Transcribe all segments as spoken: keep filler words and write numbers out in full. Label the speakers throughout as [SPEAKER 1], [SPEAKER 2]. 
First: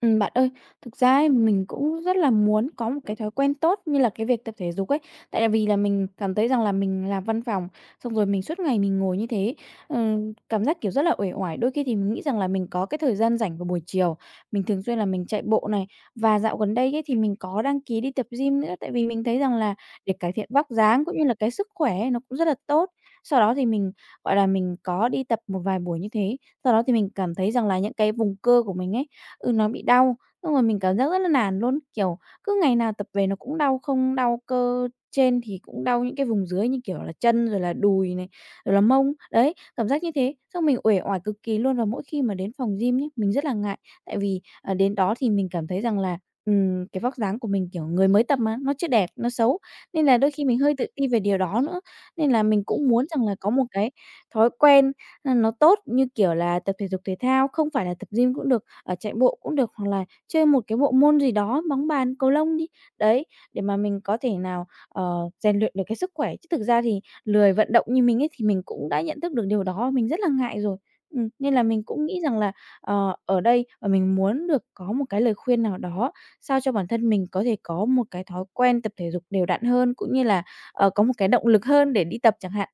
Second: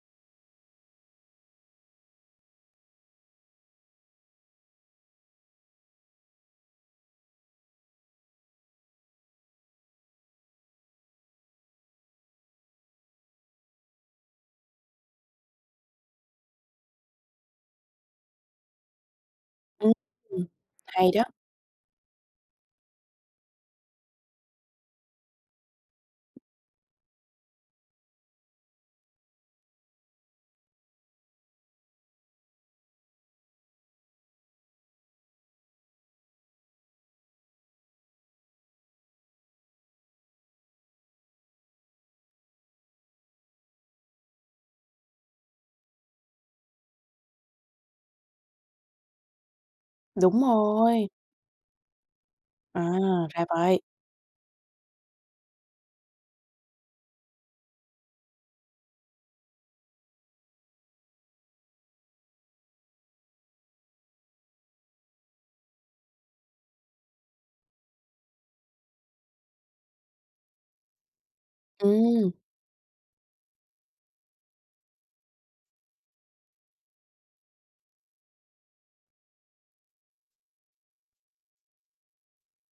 [SPEAKER 1] Ừm, bạn ơi, thực ra ấy, mình cũng rất là muốn có một cái thói quen tốt như là cái việc tập thể dục ấy. Tại vì là mình cảm thấy rằng là mình làm văn phòng, xong rồi mình suốt ngày mình ngồi như thế, ừm, cảm giác, kiểu, rất là uể oải. Đôi khi thì mình nghĩ rằng là mình có cái thời gian rảnh vào buổi chiều, mình thường xuyên là mình chạy bộ này, và dạo gần đây ấy, thì mình có đăng ký đi tập gym nữa. Tại vì mình thấy rằng là
[SPEAKER 2] Ừm,
[SPEAKER 1] để cải thiện vóc dáng
[SPEAKER 2] hay
[SPEAKER 1] cũng
[SPEAKER 2] đó.
[SPEAKER 1] như là cái sức khỏe ấy, nó cũng rất là tốt. Sau đó thì mình, gọi là, mình có đi tập một vài buổi như thế, sau đó thì mình cảm thấy rằng là những cái vùng cơ của mình ấy, Ừ, nó bị đau, xong rồi mình cảm giác rất là nản luôn, kiểu, cứ ngày nào tập về nó cũng đau, không đau cơ trên thì cũng đau những cái vùng dưới như, kiểu là, chân rồi là đùi này, rồi là mông, đấy, cảm giác như thế. Xong mình uể oải cực kỳ luôn và mỗi khi mà đến phòng gym nhé mình rất là ngại, tại vì, ờ, đến đó thì mình cảm thấy rằng là, ừm, cái vóc dáng của mình, kiểu, người mới tập mà, nó chưa đẹp, nó xấu, nên là đôi
[SPEAKER 2] Đúng
[SPEAKER 1] khi mình hơi tự ti
[SPEAKER 2] rồi,
[SPEAKER 1] về điều đó nữa. Nên là mình
[SPEAKER 2] à,
[SPEAKER 1] cũng muốn rằng là
[SPEAKER 2] ra
[SPEAKER 1] có một
[SPEAKER 2] vậy.
[SPEAKER 1] cái thói quen, ơ, nó tốt như, kiểu là, tập thể dục thể thao, không phải là tập gym cũng được ở chạy bộ cũng được, hoặc là chơi một cái bộ môn gì đó, bóng bàn, cầu lông đi. Đấy, để mà mình có thể nào, ờ, rèn luyện được cái sức khỏe, chứ thực ra thì lười vận động như mình ấy thì mình cũng đã nhận thức được điều đó, mình rất là ngại rồi. Ừm, nên là mình cũng nghĩ
[SPEAKER 2] Ừm,
[SPEAKER 1] rằng là, ờ, ở đây và mình muốn được có một cái lời khuyên nào đó sao cho bản thân mình có thể có một cái thói quen tập thể dục đều đặn hơn, cũng như là, ờ, có một cái động lực hơn để đi tập chẳng hạn.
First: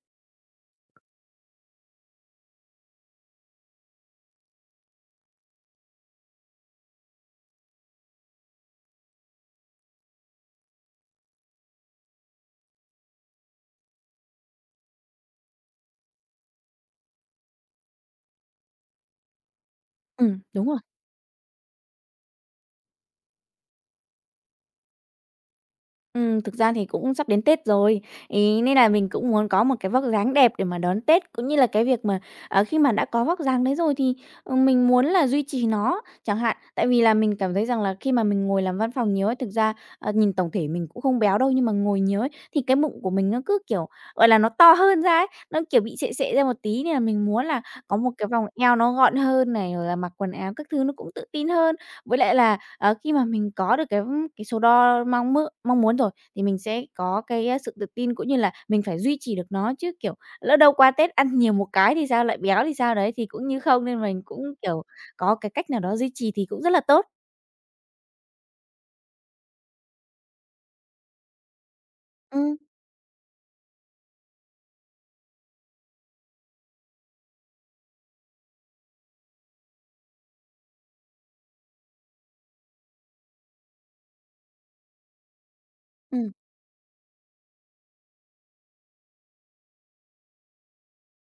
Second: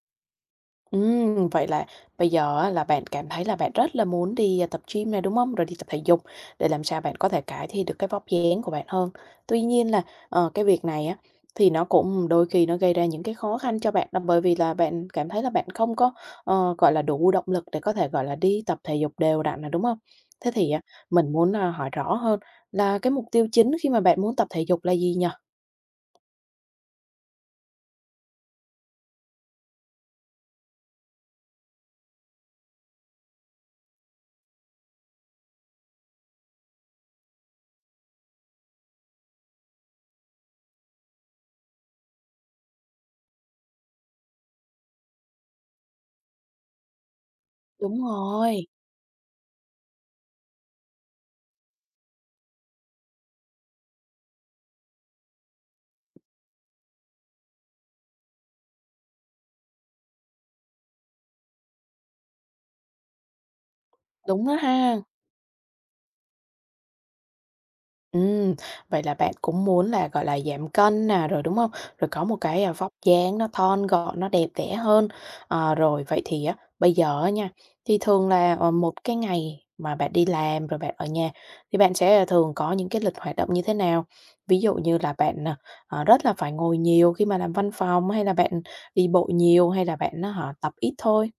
[SPEAKER 2] ừm, vậy là bây giờ á là bạn cảm thấy là bạn rất là muốn đi, à, tập gym này, đúng hông? Rồi đi tập thể dục để làm sao bạn có thể cải thiện được cái vóc dáng của bạn hơn. Tuy nhiên là, ờ, cái việc này á, thì nó cũng đôi khi nó gây ra những cái khó khăn cho bạn là bởi vì là bạn cảm thấy là bạn không có, ờ, gọi là, đủ động lực để có thể, gọi là, đi tập thể dục đều đặn nè, đúng hông?
[SPEAKER 1] Ừm,
[SPEAKER 2] Thế
[SPEAKER 1] đúng
[SPEAKER 2] thì
[SPEAKER 1] rồi.
[SPEAKER 2] á, mình muốn, a, hỏi rõ hơn là cái mục tiêu chính khi mà bạn muốn tập thể dục là gì nhỉ?
[SPEAKER 1] Ừm, thực ra thì cũng sắp đến Tết rồi, ấy, nên là mình cũng muốn có một cái vóc dáng đẹp để mà đón Tết, cũng như là cái việc mà, ờ, khi mà đã có vóc dáng đấy rồi thì, ờ, mình muốn là duy trì nó chẳng hạn. Tại vì là mình cảm thấy rằng là khi mà mình ngồi làm văn phòng nhiều ấy, thực ra, ờ, nhìn tổng thể mình cũng không béo đâu, nhưng mà ngồi nhiều ấy, thì cái bụng của mình nó cứ, kiểu, gọi là, nó to hơn ra ấy, nó, kiểu, bị sệ sệ ra một tí nên là mình muốn là có
[SPEAKER 2] Đúng
[SPEAKER 1] một cái vòng
[SPEAKER 2] rồi,
[SPEAKER 1] eo nó gọn hơn này, rồi là mặc quần áo các thứ nó cũng tự tin hơn. Với lại là, ờ, khi mà mình có được cái cái số đo mong mơ mong muốn rồi thì mình sẽ có cái, a, sự tự tin cũng như là mình phải duy trì được nó chứ, kiểu, lỡ đâu qua Tết ăn nhiều một cái thì sao, lại béo thì sao đấy, thì cũng như không, nên mình cũng,
[SPEAKER 2] đúng đó
[SPEAKER 1] kiểu,
[SPEAKER 2] ha.
[SPEAKER 1] có cái cách nào đó duy trì thì cũng rất là tốt.
[SPEAKER 2] Ừm, vậy là bạn cũng muốn là, gọi là, giảm cân nè, rồi, đúng không? Rồi có một
[SPEAKER 1] Ừm,
[SPEAKER 2] cái, à, vóc dáng nó thon gọn, nó đẹp đẽ hơn. Ờ, rồi vậy thì á, bây giờ á nha, thì thường là, ờ, một cái ngày mà bạn đi làm rồi bạn ở nhà thì bạn sẽ, à, thường có những cái lịch hoạt động như thế nào? Ví dụ như là bạn, à, ờ, rất
[SPEAKER 1] ừm.
[SPEAKER 2] là phải ngồi nhiều khi mà làm văn phòng, hay là bạn đi bộ nhiều, hay là bạn á tập ít thôi?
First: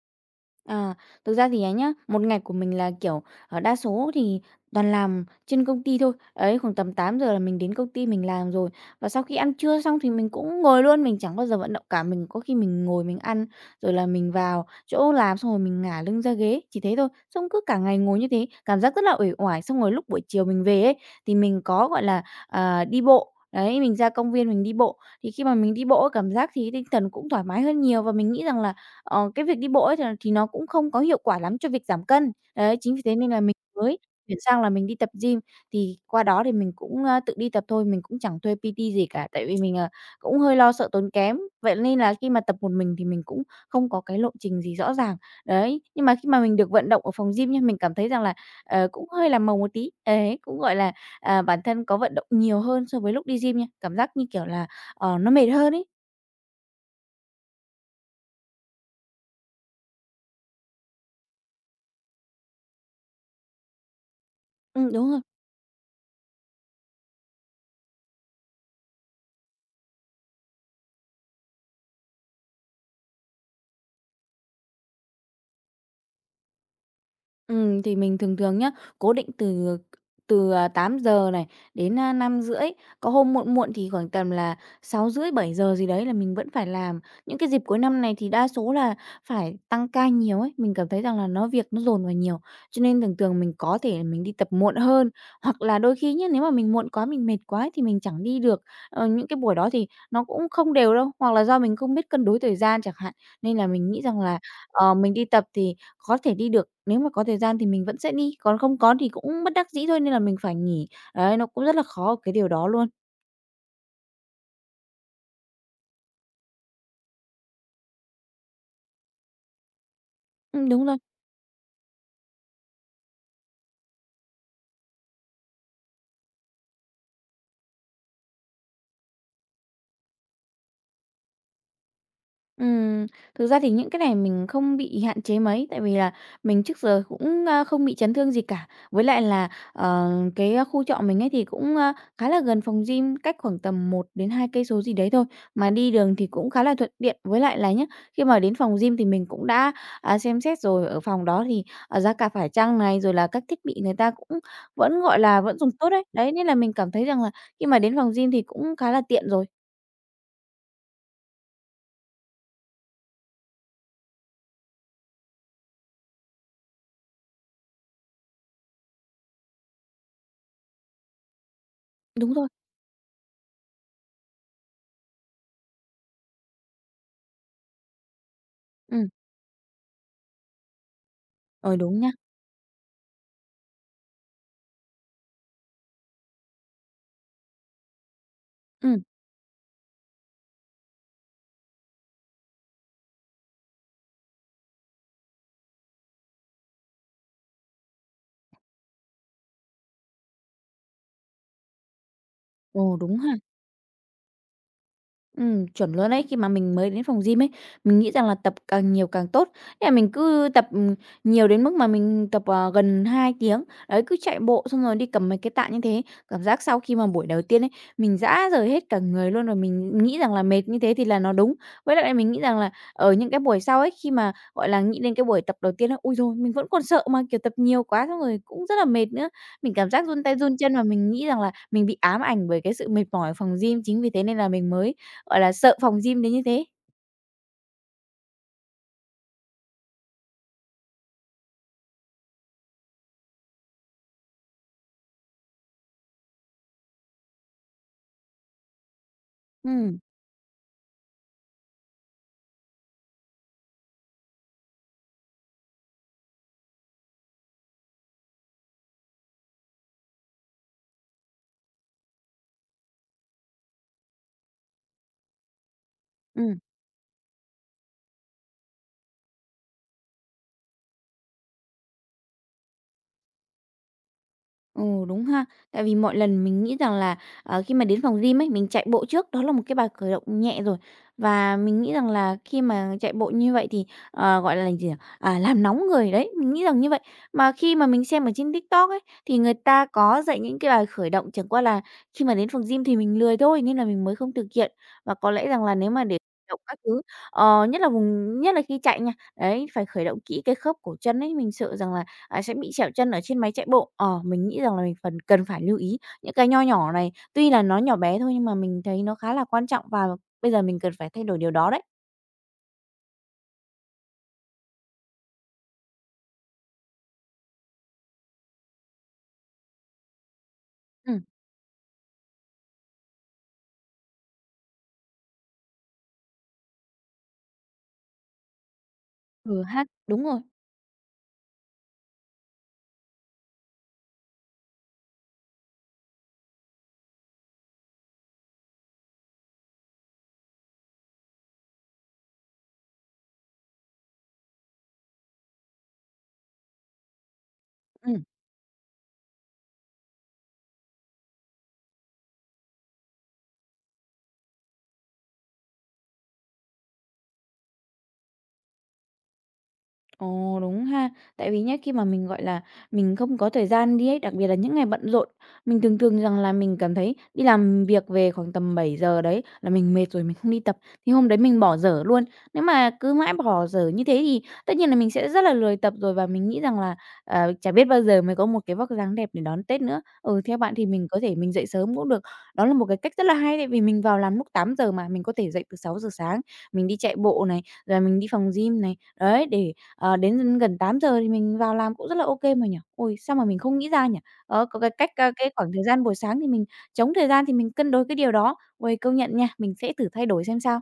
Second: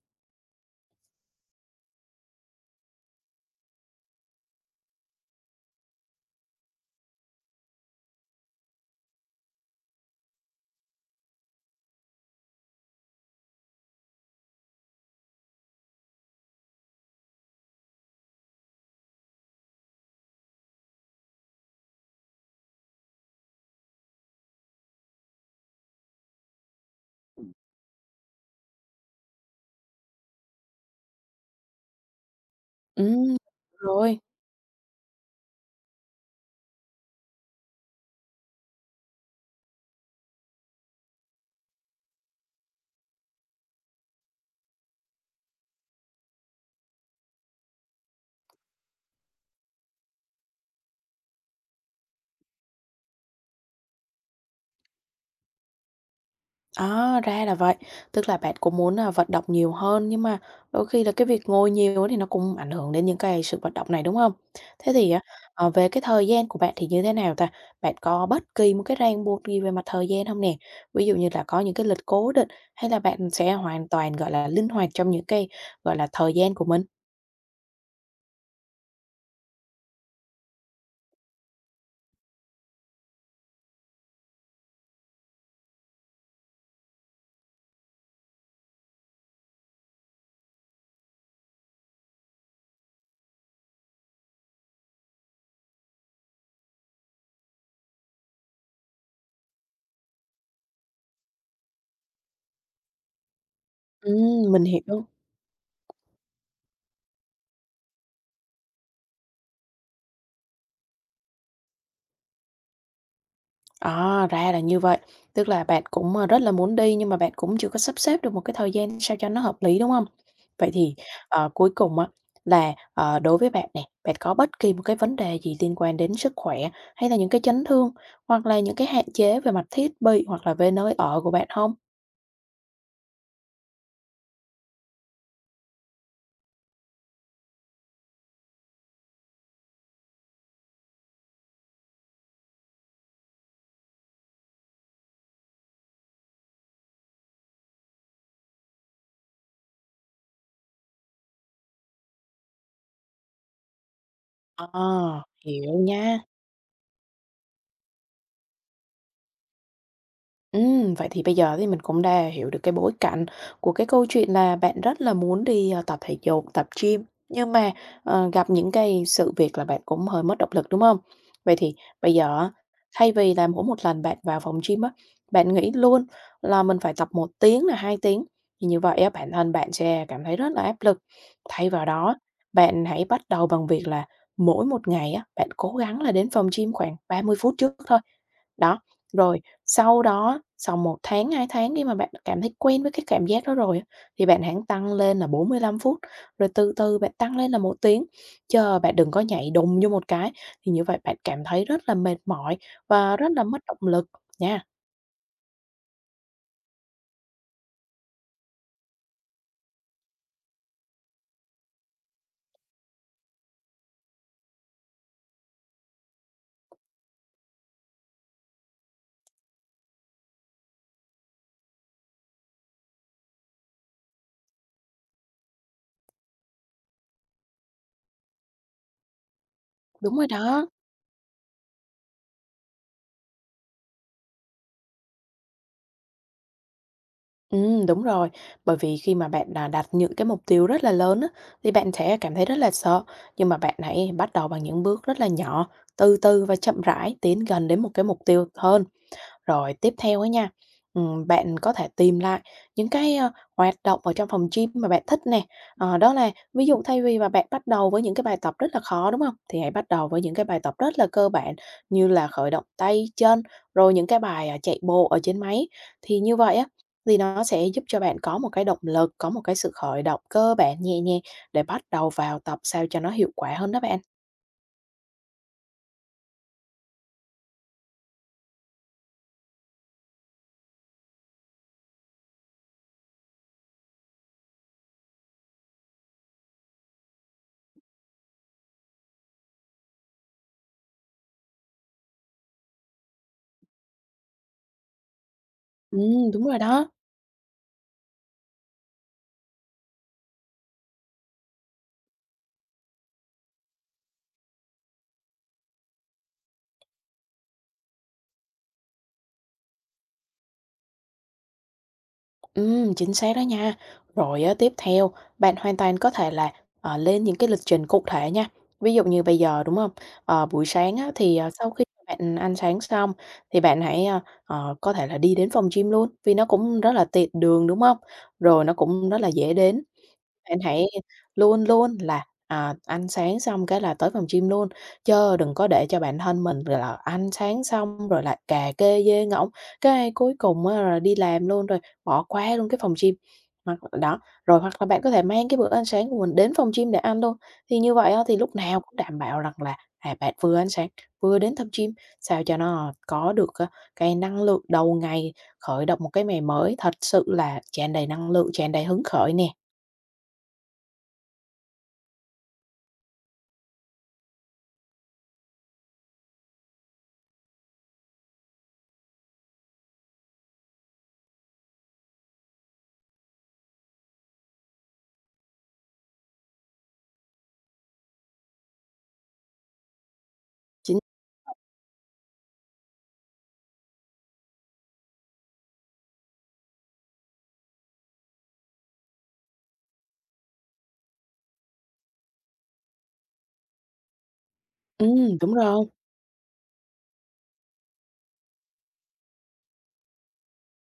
[SPEAKER 1] À, thực ra thì ấy nhá, một ngày của mình là, kiểu, ờ, đa số thì toàn làm trên công ty thôi. Ấy, khoảng tầm tám giờ là mình đến công ty mình làm rồi. Và sau khi ăn trưa xong thì mình cũng ngồi luôn, mình chẳng bao giờ vận động cả. Mình có khi mình ngồi mình ăn, rồi là mình vào chỗ làm xong rồi mình ngả lưng ra ghế, chỉ thế thôi. Xong cứ cả ngày ngồi như thế, cảm giác rất là uể oải. Xong rồi lúc buổi chiều mình về ấy, thì mình có, gọi là, à, đi bộ. Đấy, mình ra công viên mình đi bộ. Thì khi mà mình đi bộ cảm giác thì tinh thần cũng thoải mái hơn nhiều và mình nghĩ rằng là Ờ, cái việc đi bộ ấy thì thì nó cũng không có hiệu quả lắm cho việc giảm cân. Đấy, chính vì thế nên
[SPEAKER 2] Ừm,
[SPEAKER 1] là mình mới
[SPEAKER 2] rồi.
[SPEAKER 1] chuyển sang là mình đi tập gym, thì qua đó thì mình cũng, a, tự đi tập thôi, mình cũng chẳng thuê pê tê gì cả, tại vì mình, ờ, cũng hơi lo sợ tốn kém. Vậy nên là khi mà tập một mình thì mình cũng không có cái lộ trình gì rõ ràng. Đấy, nhưng mà khi mà mình được vận động ở phòng gym nha, mình cảm thấy rằng là, ờ, cũng hơi làm màu một tí, ấy, cũng, gọi là, à, bản thân có vận động nhiều hơn so với lúc đi gym nha, cảm giác như kiểu là, ờ, nó mệt hơn ấy.
[SPEAKER 2] À, ra là vậy. Tức là bạn cũng muốn, là vận động nhiều hơn, nhưng mà đôi khi là cái việc ngồi nhiều á thì nó cũng ảnh hưởng đến những cái sự vận động này, đúng không? Thế
[SPEAKER 1] Ừm,
[SPEAKER 2] thì
[SPEAKER 1] đúng
[SPEAKER 2] á,
[SPEAKER 1] rồi.
[SPEAKER 2] ờ, về cái thời gian của bạn thì như thế nào ta? Bạn có bất kỳ một cái ràng buộc gì về mặt thời gian không nè? Ví dụ như là có những cái lịch cố định, hay là bạn sẽ hoàn toàn, gọi là, linh hoạt trong những cái, gọi là, thời gian của mình?
[SPEAKER 1] Ừm, thì mình thường thường nhá, cố định từ từ, à, tám giờ này, đến, à, năm rưỡi có hôm muộn muộn thì khoảng tầm là sáu rưỡi bảy giờ gì đấy là mình vẫn phải làm. Những cái dịp cuối năm này thì đa số là phải tăng ca nhiều ấy, mình cảm thấy rằng là nó việc nó dồn vào nhiều, cho nên thường thường mình có thể là mình đi tập muộn hơn. Hoặc là đôi khi nhá, nếu mà mình muộn quá, mình mệt quá ấy thì mình chẳng đi được, ờ, những cái buổi đó thì nó cũng không đều đâu, hoặc là do mình không biết cân đối thời gian chẳng hạn. Nên là mình nghĩ rằng là,
[SPEAKER 2] Ừm, mình
[SPEAKER 1] ờ,
[SPEAKER 2] hiểu.
[SPEAKER 1] mình đi tập thì có thể đi được, nếu mà có thời gian thì mình vẫn sẽ đi, còn không có thì cũng bất đắc dĩ thôi nên là mình phải nghỉ. Đấy, nó cũng rất là khó ở cái điều đó luôn.
[SPEAKER 2] À, ra là như vậy. Tức là bạn cũng, ờ, rất là muốn đi nhưng mà bạn cũng chưa có sắp xếp được một cái thời gian sao cho nó hợp lý, đúng không? Vậy
[SPEAKER 1] Ừm, đúng
[SPEAKER 2] thì,
[SPEAKER 1] rồi.
[SPEAKER 2] ờ, cuối cùng á là, ờ, đối với bạn nè, bạn có bất kỳ một cái vấn đề gì liên quan đến sức khỏe, hay là những cái chấn thương, hoặc là những cái hạn chế về mặt thiết bị, hoặc là về nơi ở của bạn không?
[SPEAKER 1] Ừm, thực ra thì những cái này mình không bị hạn chế mấy, tại vì là mình trước giờ cũng, a, không bị chấn thương gì cả. Với lại là, ờ, cái khu trọ mình ấy thì cũng, a, khá là gần phòng gym, cách khoảng tầm một đến hai cây số gì đấy thôi, mà đi đường thì cũng khá là thuận tiện. Với lại là nhé khi mà đến phòng gym thì mình cũng đã, à, xem xét rồi, ở phòng đó thì, à, giá cả phải chăng này, rồi là các thiết bị người ta cũng vẫn, gọi
[SPEAKER 2] À,
[SPEAKER 1] là, vẫn dùng
[SPEAKER 2] hiểu
[SPEAKER 1] tốt đấy.
[SPEAKER 2] nha.
[SPEAKER 1] Đấy, nên là mình cảm thấy rằng là khi mà đến phòng gym thì cũng khá là tiện rồi.
[SPEAKER 2] Ừm, vậy thì bây giờ thì mình cũng đã hiểu được cái bối cảnh của cái câu chuyện là bạn rất là muốn đi, ờ, tập thể dục, tập gym, nhưng mà, ờ, gặp những cái sự việc là bạn cũng hơi mất động lực, đúng không? Vậy thì bây
[SPEAKER 1] Đúng
[SPEAKER 2] giờ
[SPEAKER 1] rồi.
[SPEAKER 2] á, thay vì là mỗi một lần bạn vào phòng gym á, bạn nghĩ luôn là mình phải tập một tiếng là hai tiếng, thì như vậy
[SPEAKER 1] Ừ.
[SPEAKER 2] á, bản thân bạn sẽ cảm thấy rất là áp lực. Thay
[SPEAKER 1] Ờ,
[SPEAKER 2] vào
[SPEAKER 1] đúng nhá.
[SPEAKER 2] đó, bạn hãy bắt đầu bằng việc là mỗi một ngày á, bạn cố gắng là đến phòng gym khoảng ba mươi phút trước thôi. Đó,
[SPEAKER 1] Ừ.
[SPEAKER 2] rồi sau đó, sau một tháng, hai tháng khi mà bạn cảm thấy quen với cái cảm giác đó rồi á, thì bạn hẵng tăng lên là bốn mươi lăm phút, rồi từ từ bạn tăng lên là một tiếng, chớ bạn đừng có nhảy đùng vô một cái, thì như vậy bạn cảm thấy rất là mệt mỏi
[SPEAKER 1] Ồ,
[SPEAKER 2] và
[SPEAKER 1] đúng
[SPEAKER 2] rất
[SPEAKER 1] ha.
[SPEAKER 2] là mất động lực nha.
[SPEAKER 1] Ừm, chuẩn luôn ấy. Khi mà mình mới đến phòng gym ấy, mình nghĩ rằng là tập càng nhiều càng tốt. Thế là mình cứ tập, ừm, nhiều đến mức mà mình tập, ờ, gần hai tiếng. Đấy, cứ chạy bộ xong rồi đi cầm mấy cái tạ như thế. Cảm giác sau khi mà buổi đầu tiên ấy, mình rã rời hết cả người luôn, rồi mình nghĩ rằng là mệt như thế thì là nó đúng. Với lại mình nghĩ rằng là ở những cái buổi sau ấy, khi mà, gọi là, nghĩ đến cái buổi tập đầu tiên ấy ui rồi mình vẫn còn sợ mà, kiểu, tập nhiều quá xong rồi cũng rất là mệt nữa. Mình cảm giác
[SPEAKER 2] Đúng
[SPEAKER 1] run
[SPEAKER 2] rồi
[SPEAKER 1] tay run
[SPEAKER 2] đó.
[SPEAKER 1] chân và mình nghĩ rằng là mình bị ám ảnh bởi cái sự mệt mỏi ở phòng gym, chính vì thế nên là mình mới gọi là, sợ phòng gym đến như thế.
[SPEAKER 2] Ừm, đúng rồi, bởi vì khi mà bạn đã đặt những cái mục tiêu rất là lớn á, thì bạn sẽ cảm thấy rất là sợ, nhưng mà bạn hãy bắt đầu bằng những bước rất là nhỏ, từ từ và chậm rãi tiến gần đến một cái mục tiêu hơn. Rồi tiếp
[SPEAKER 1] Ừm,
[SPEAKER 2] theo á nha, ừm, bạn có thể tìm lại những cái, ơ, hoạt động ở trong phòng gym mà bạn thích nè. Ờ, đó là ví dụ thay vì mà bạn bắt đầu với những cái bài tập rất là khó, đúng không? Thì hãy bắt đầu với những cái bài tập rất là cơ bản như là khởi động tay, chân, rồi những cái bài, à, chạy bộ ở trên máy. Thì như vậy
[SPEAKER 1] ừm.
[SPEAKER 2] á, thì nó sẽ giúp cho bạn có một cái động lực, có một cái sự khởi động cơ bản nhẹ nhàng để bắt đầu vào tập sao cho nó hiệu quả hơn đó bạn.
[SPEAKER 1] Ồ, đúng ha. Tại vì mọi lần mình nghĩ rằng là, ờ, khi mà đến phòng gym ấy, mình chạy bộ trước, đó là một cái bài khởi động nhẹ rồi. Và mình nghĩ rằng là khi mà chạy bộ như vậy thì, ờ, gọi là gì nhỉ? À, làm nóng người đấy, mình nghĩ rằng như vậy. Mà khi mà mình xem ở trên TikTok ấy, thì người ta có dạy những cái bài khởi động, chẳng qua là khi mà đến phòng gym thì mình lười thôi, nên là mình mới không thực hiện. Và có lẽ rằng là nếu mà để
[SPEAKER 2] Ừm, đúng
[SPEAKER 1] khởi
[SPEAKER 2] rồi
[SPEAKER 1] động các
[SPEAKER 2] đó.
[SPEAKER 1] thứ, ờ, nhất là vùng nhất là khi chạy nha, đấy, phải khởi động kỹ cái khớp cổ chân ấy, mình sợ rằng là à, sẽ bị trẹo chân ở trên máy chạy bộ. Ờ, mình nghĩ rằng là mình phần cần phải lưu ý những cái nho nhỏ này, tuy là nó nhỏ bé thôi nhưng mà mình thấy nó khá là quan trọng và bây giờ mình cần phải thay đổi điều đó đấy.
[SPEAKER 2] Ừm, chính xác đó nha. Rồi á, tiếp theo bạn hoàn toàn có thể là, ờ, lên những cái lịch trình cụ thể nha. Ví dụ như bây giờ, đúng không? Ờ, buổi sáng á,
[SPEAKER 1] Ừm.
[SPEAKER 2] thì, ờ, sau khi bạn ăn sáng xong thì bạn hãy, a, ờ, có thể là đi đến phòng gym luôn, vì nó cũng rất là tiện đường, đúng không? Rồi nó cũng rất là dễ
[SPEAKER 1] Ừ
[SPEAKER 2] đến.
[SPEAKER 1] ha. Đúng rồi.
[SPEAKER 2] Bạn hãy luôn luôn là, à, ăn sáng xong cái là tới phòng gym luôn, chớ đừng có để cho bản thân mình rồi là ăn sáng xong rồi là cà kê dê ngỗng, cái cuối cùng á là đi làm luôn rồi bỏ qua luôn cái phòng gym. Hoặc đó, rồi hoặc là bạn có thể mang cái bữa ăn sáng của mình đến phòng gym để ăn luôn, thì như vậy á
[SPEAKER 1] Ừm.
[SPEAKER 2] thì lúc nào cũng đảm bảo rằng là, à, bạn vừa ăn sáng, vừa đến tập gym, sao cho nó có được, ơ, cái năng lượng đầu ngày, khởi động một cái ngày mới thật sự là tràn đầy năng lượng, tràn đầy hứng khởi nè.
[SPEAKER 1] Ồ, đúng ha. Tại vì nhé khi mà mình, gọi là, mình không có thời gian đi ấy, đặc biệt là những ngày bận rộn, mình thường thường rằng là mình cảm thấy đi làm việc về khoảng tầm bảy giờ đấy là mình mệt rồi, mình không đi tập, thì hôm đấy mình bỏ dở luôn. Nếu mà cứ mãi bỏ dở như thế thì tất nhiên là mình sẽ rất là lười tập rồi và mình nghĩ rằng là, ờ, chả biết bao giờ mới có một cái vóc dáng đẹp để đón Tết nữa. Ừ, theo bạn thì
[SPEAKER 2] Ch
[SPEAKER 1] mình có thể mình dậy sớm cũng được. Đó là một cái cách rất là hay tại vì mình vào làm lúc tám giờ mà, mình có thể dậy từ sáu giờ sáng, mình đi chạy bộ này, rồi mình đi phòng gym này, đấy, để Ờ, đến gần tám giờ thì mình vào làm cũng rất là ô kê mà nhỉ? Ôi, sao mà mình không nghĩ ra nhỉ? Đó, có cái
[SPEAKER 2] Ừ,
[SPEAKER 1] cách a, cái
[SPEAKER 2] đúng
[SPEAKER 1] khoảng thời
[SPEAKER 2] rồi.
[SPEAKER 1] gian buổi sáng thì mình trống thời gian thì mình cân đối cái điều đó. Uầy, công nhận nha, mình sẽ thử thay đổi xem sao.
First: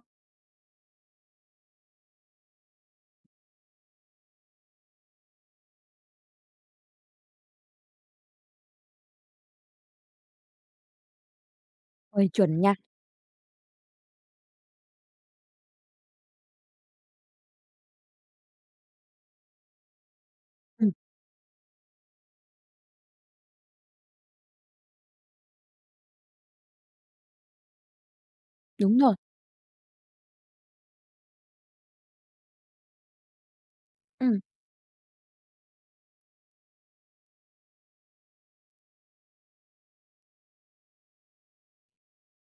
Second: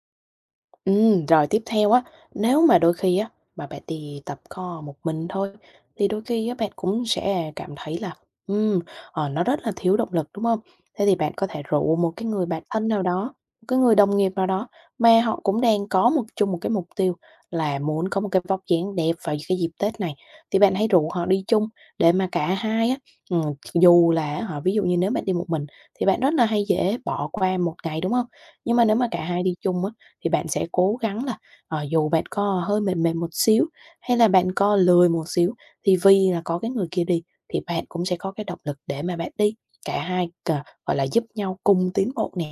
[SPEAKER 2] Ừm, rồi tiếp theo á, nếu mà đôi khi á, mà bạn đi tập co một mình thôi, thì đôi khi á, bạn cũng sẽ cảm thấy là, ừm, ờ, nó rất là thiếu động lực, đúng không? Thế thì bạn có thể rủ một cái
[SPEAKER 1] Uầy,
[SPEAKER 2] người
[SPEAKER 1] chuẩn
[SPEAKER 2] bạn
[SPEAKER 1] nha.
[SPEAKER 2] thân nào đó, một cái người đồng nghiệp nào đó mà họ cũng đang có một chung một cái mục tiêu là muốn có một cái vóc dáng đẹp vào cái dịp Tết này, thì bạn hãy
[SPEAKER 1] Ừm,
[SPEAKER 2] rủ họ đi chung để mà cả hai á, ừm, dù là họ ví dụ như nếu bạn đi một mình thì bạn rất là hay dễ bỏ qua một ngày, đúng không? Nhưng mà nếu
[SPEAKER 1] đúng
[SPEAKER 2] mà
[SPEAKER 1] rồi.
[SPEAKER 2] cả hai đi chung á thì bạn sẽ cố gắng là, ờ, dù bạn có hơi mệt mệt một xíu, hay là
[SPEAKER 1] Ừm.
[SPEAKER 2] bạn có lười một xíu, thì vì là có cái người kia đi thì bạn cũng sẽ có cái động lực để mà bạn đi, cả hai c gọi là, giúp nhau cùng tiến bộ nè.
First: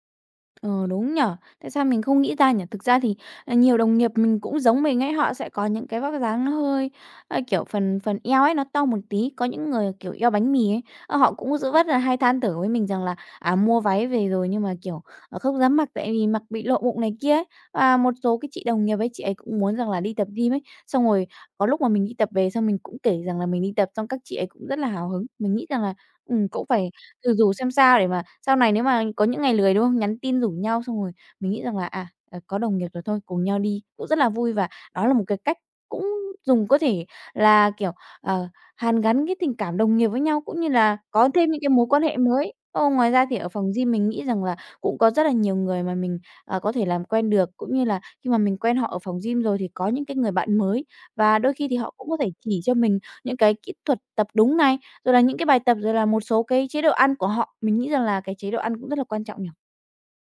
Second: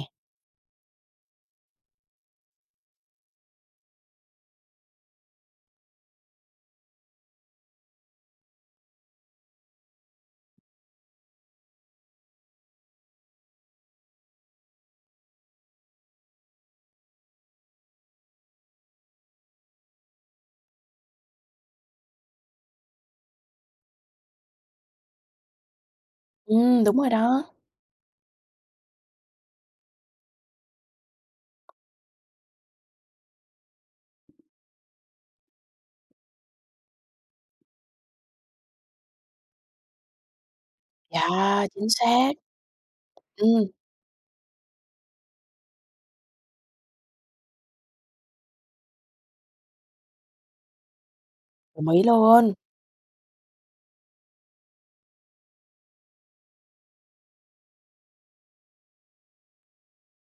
[SPEAKER 1] Ờ, đúng nhở? Tại sao mình không nghĩ ra nhở? Thực ra thì, à, nhiều đồng nghiệp mình cũng giống mình ấy, họ sẽ có những cái vóc dáng nó hơi, a, kiểu, phần phần eo ấy nó to một tí, có những người, kiểu, eo bánh mì ấy, ơ, họ cũng rất rất là hay than thở với mình rằng là, à, mua váy về rồi nhưng mà, kiểu, ờ, không dám mặc tại vì mặc bị lộ bụng này kia ấy. Và một số cái chị đồng nghiệp ấy, chị ấy cũng muốn rằng là đi tập gym ấy, xong rồi có lúc mà mình đi tập về xong mình cũng kể rằng là mình đi tập, xong các chị ấy cũng rất là hào hứng. Mình nghĩ rằng là, ừm, cũng
[SPEAKER 2] Ừm,
[SPEAKER 1] phải
[SPEAKER 2] đúng rồi
[SPEAKER 1] Ừ,
[SPEAKER 2] đó.
[SPEAKER 1] rủ xem sao để mà sau này nếu mà có những ngày lười, đúng không? Nhắn tin rủ nhau xong rồi mình nghĩ rằng là, à, ờ, có đồng nghiệp rồi thôi, cùng nhau đi cũng rất là vui và đó là một cái cách cũng dùng có thể là, kiểu, ờ, hàn gắn cái tình cảm đồng nghiệp với nhau, cũng như là có thêm những
[SPEAKER 2] Dạ,
[SPEAKER 1] cái mối
[SPEAKER 2] chính
[SPEAKER 1] quan hệ
[SPEAKER 2] xác.
[SPEAKER 1] mới. Ờ, ngoài ra thì ở phòng
[SPEAKER 2] Ừm,
[SPEAKER 1] gym mình nghĩ rằng là cũng có rất là nhiều người mà mình, ờ, có thể làm quen được, cũng như là khi mà mình quen họ ở phòng gym rồi thì có những cái người bạn mới và đôi khi thì
[SPEAKER 2] đồng
[SPEAKER 1] họ
[SPEAKER 2] ý
[SPEAKER 1] cũng có thể
[SPEAKER 2] luôn.
[SPEAKER 1] chỉ cho mình những cái kỹ thuật tập đúng này, rồi là những cái bài tập, rồi là một số cái chế độ ăn của họ. Mình nghĩ rằng là cái chế độ ăn cũng rất là quan trọng nhỉ?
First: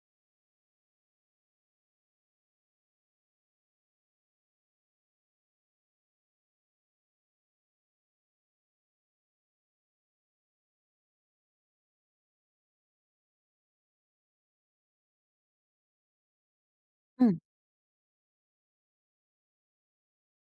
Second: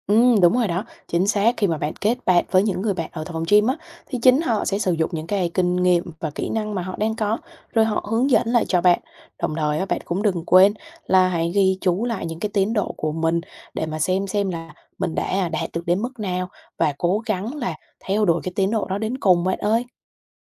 [SPEAKER 2] Ừm, đúng rồi đó, chính xác. Khi mà bạn kết bạn với những người bạn ở phòng gym á, thì chính họ sẽ sử dụng những cái kinh nghiệm và kỹ năng mà họ đang có, rồi họ hướng dẫn lại cho bạn. Đồng thời á, bạn cũng đừng quên là hãy ghi chú lại những cái tiến độ của mình để mà xem xem là mình đã đạt được đến mức nào và cố
[SPEAKER 1] Ừm,
[SPEAKER 2] gắng là theo đuổi cái tiến độ đó đến cùng bạn ơi.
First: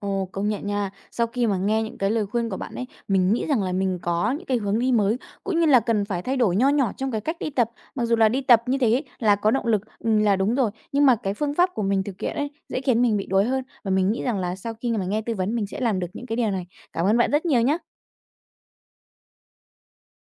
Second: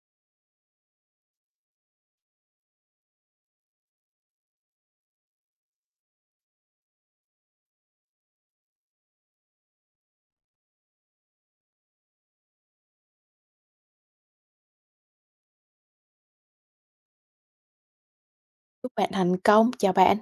[SPEAKER 1] ồ, công nhận nha. Sau khi mà nghe những cái lời khuyên của bạn ấy, mình nghĩ rằng là mình có những cái hướng đi mới, cũng như là cần phải thay đổi nho nhỏ trong cái cách đi tập. Mặc dù là đi tập như thế là có động lực, ừm, là đúng rồi, nhưng mà cái phương pháp của mình thực hiện ấy, dễ khiến mình bị đuối hơn. Và mình nghĩ rằng là sau khi mà nghe tư vấn mình sẽ làm được những cái điều này. Cảm ơn bạn rất nhiều nhé.
[SPEAKER 2] Chúc bạn thành công, chào bạn.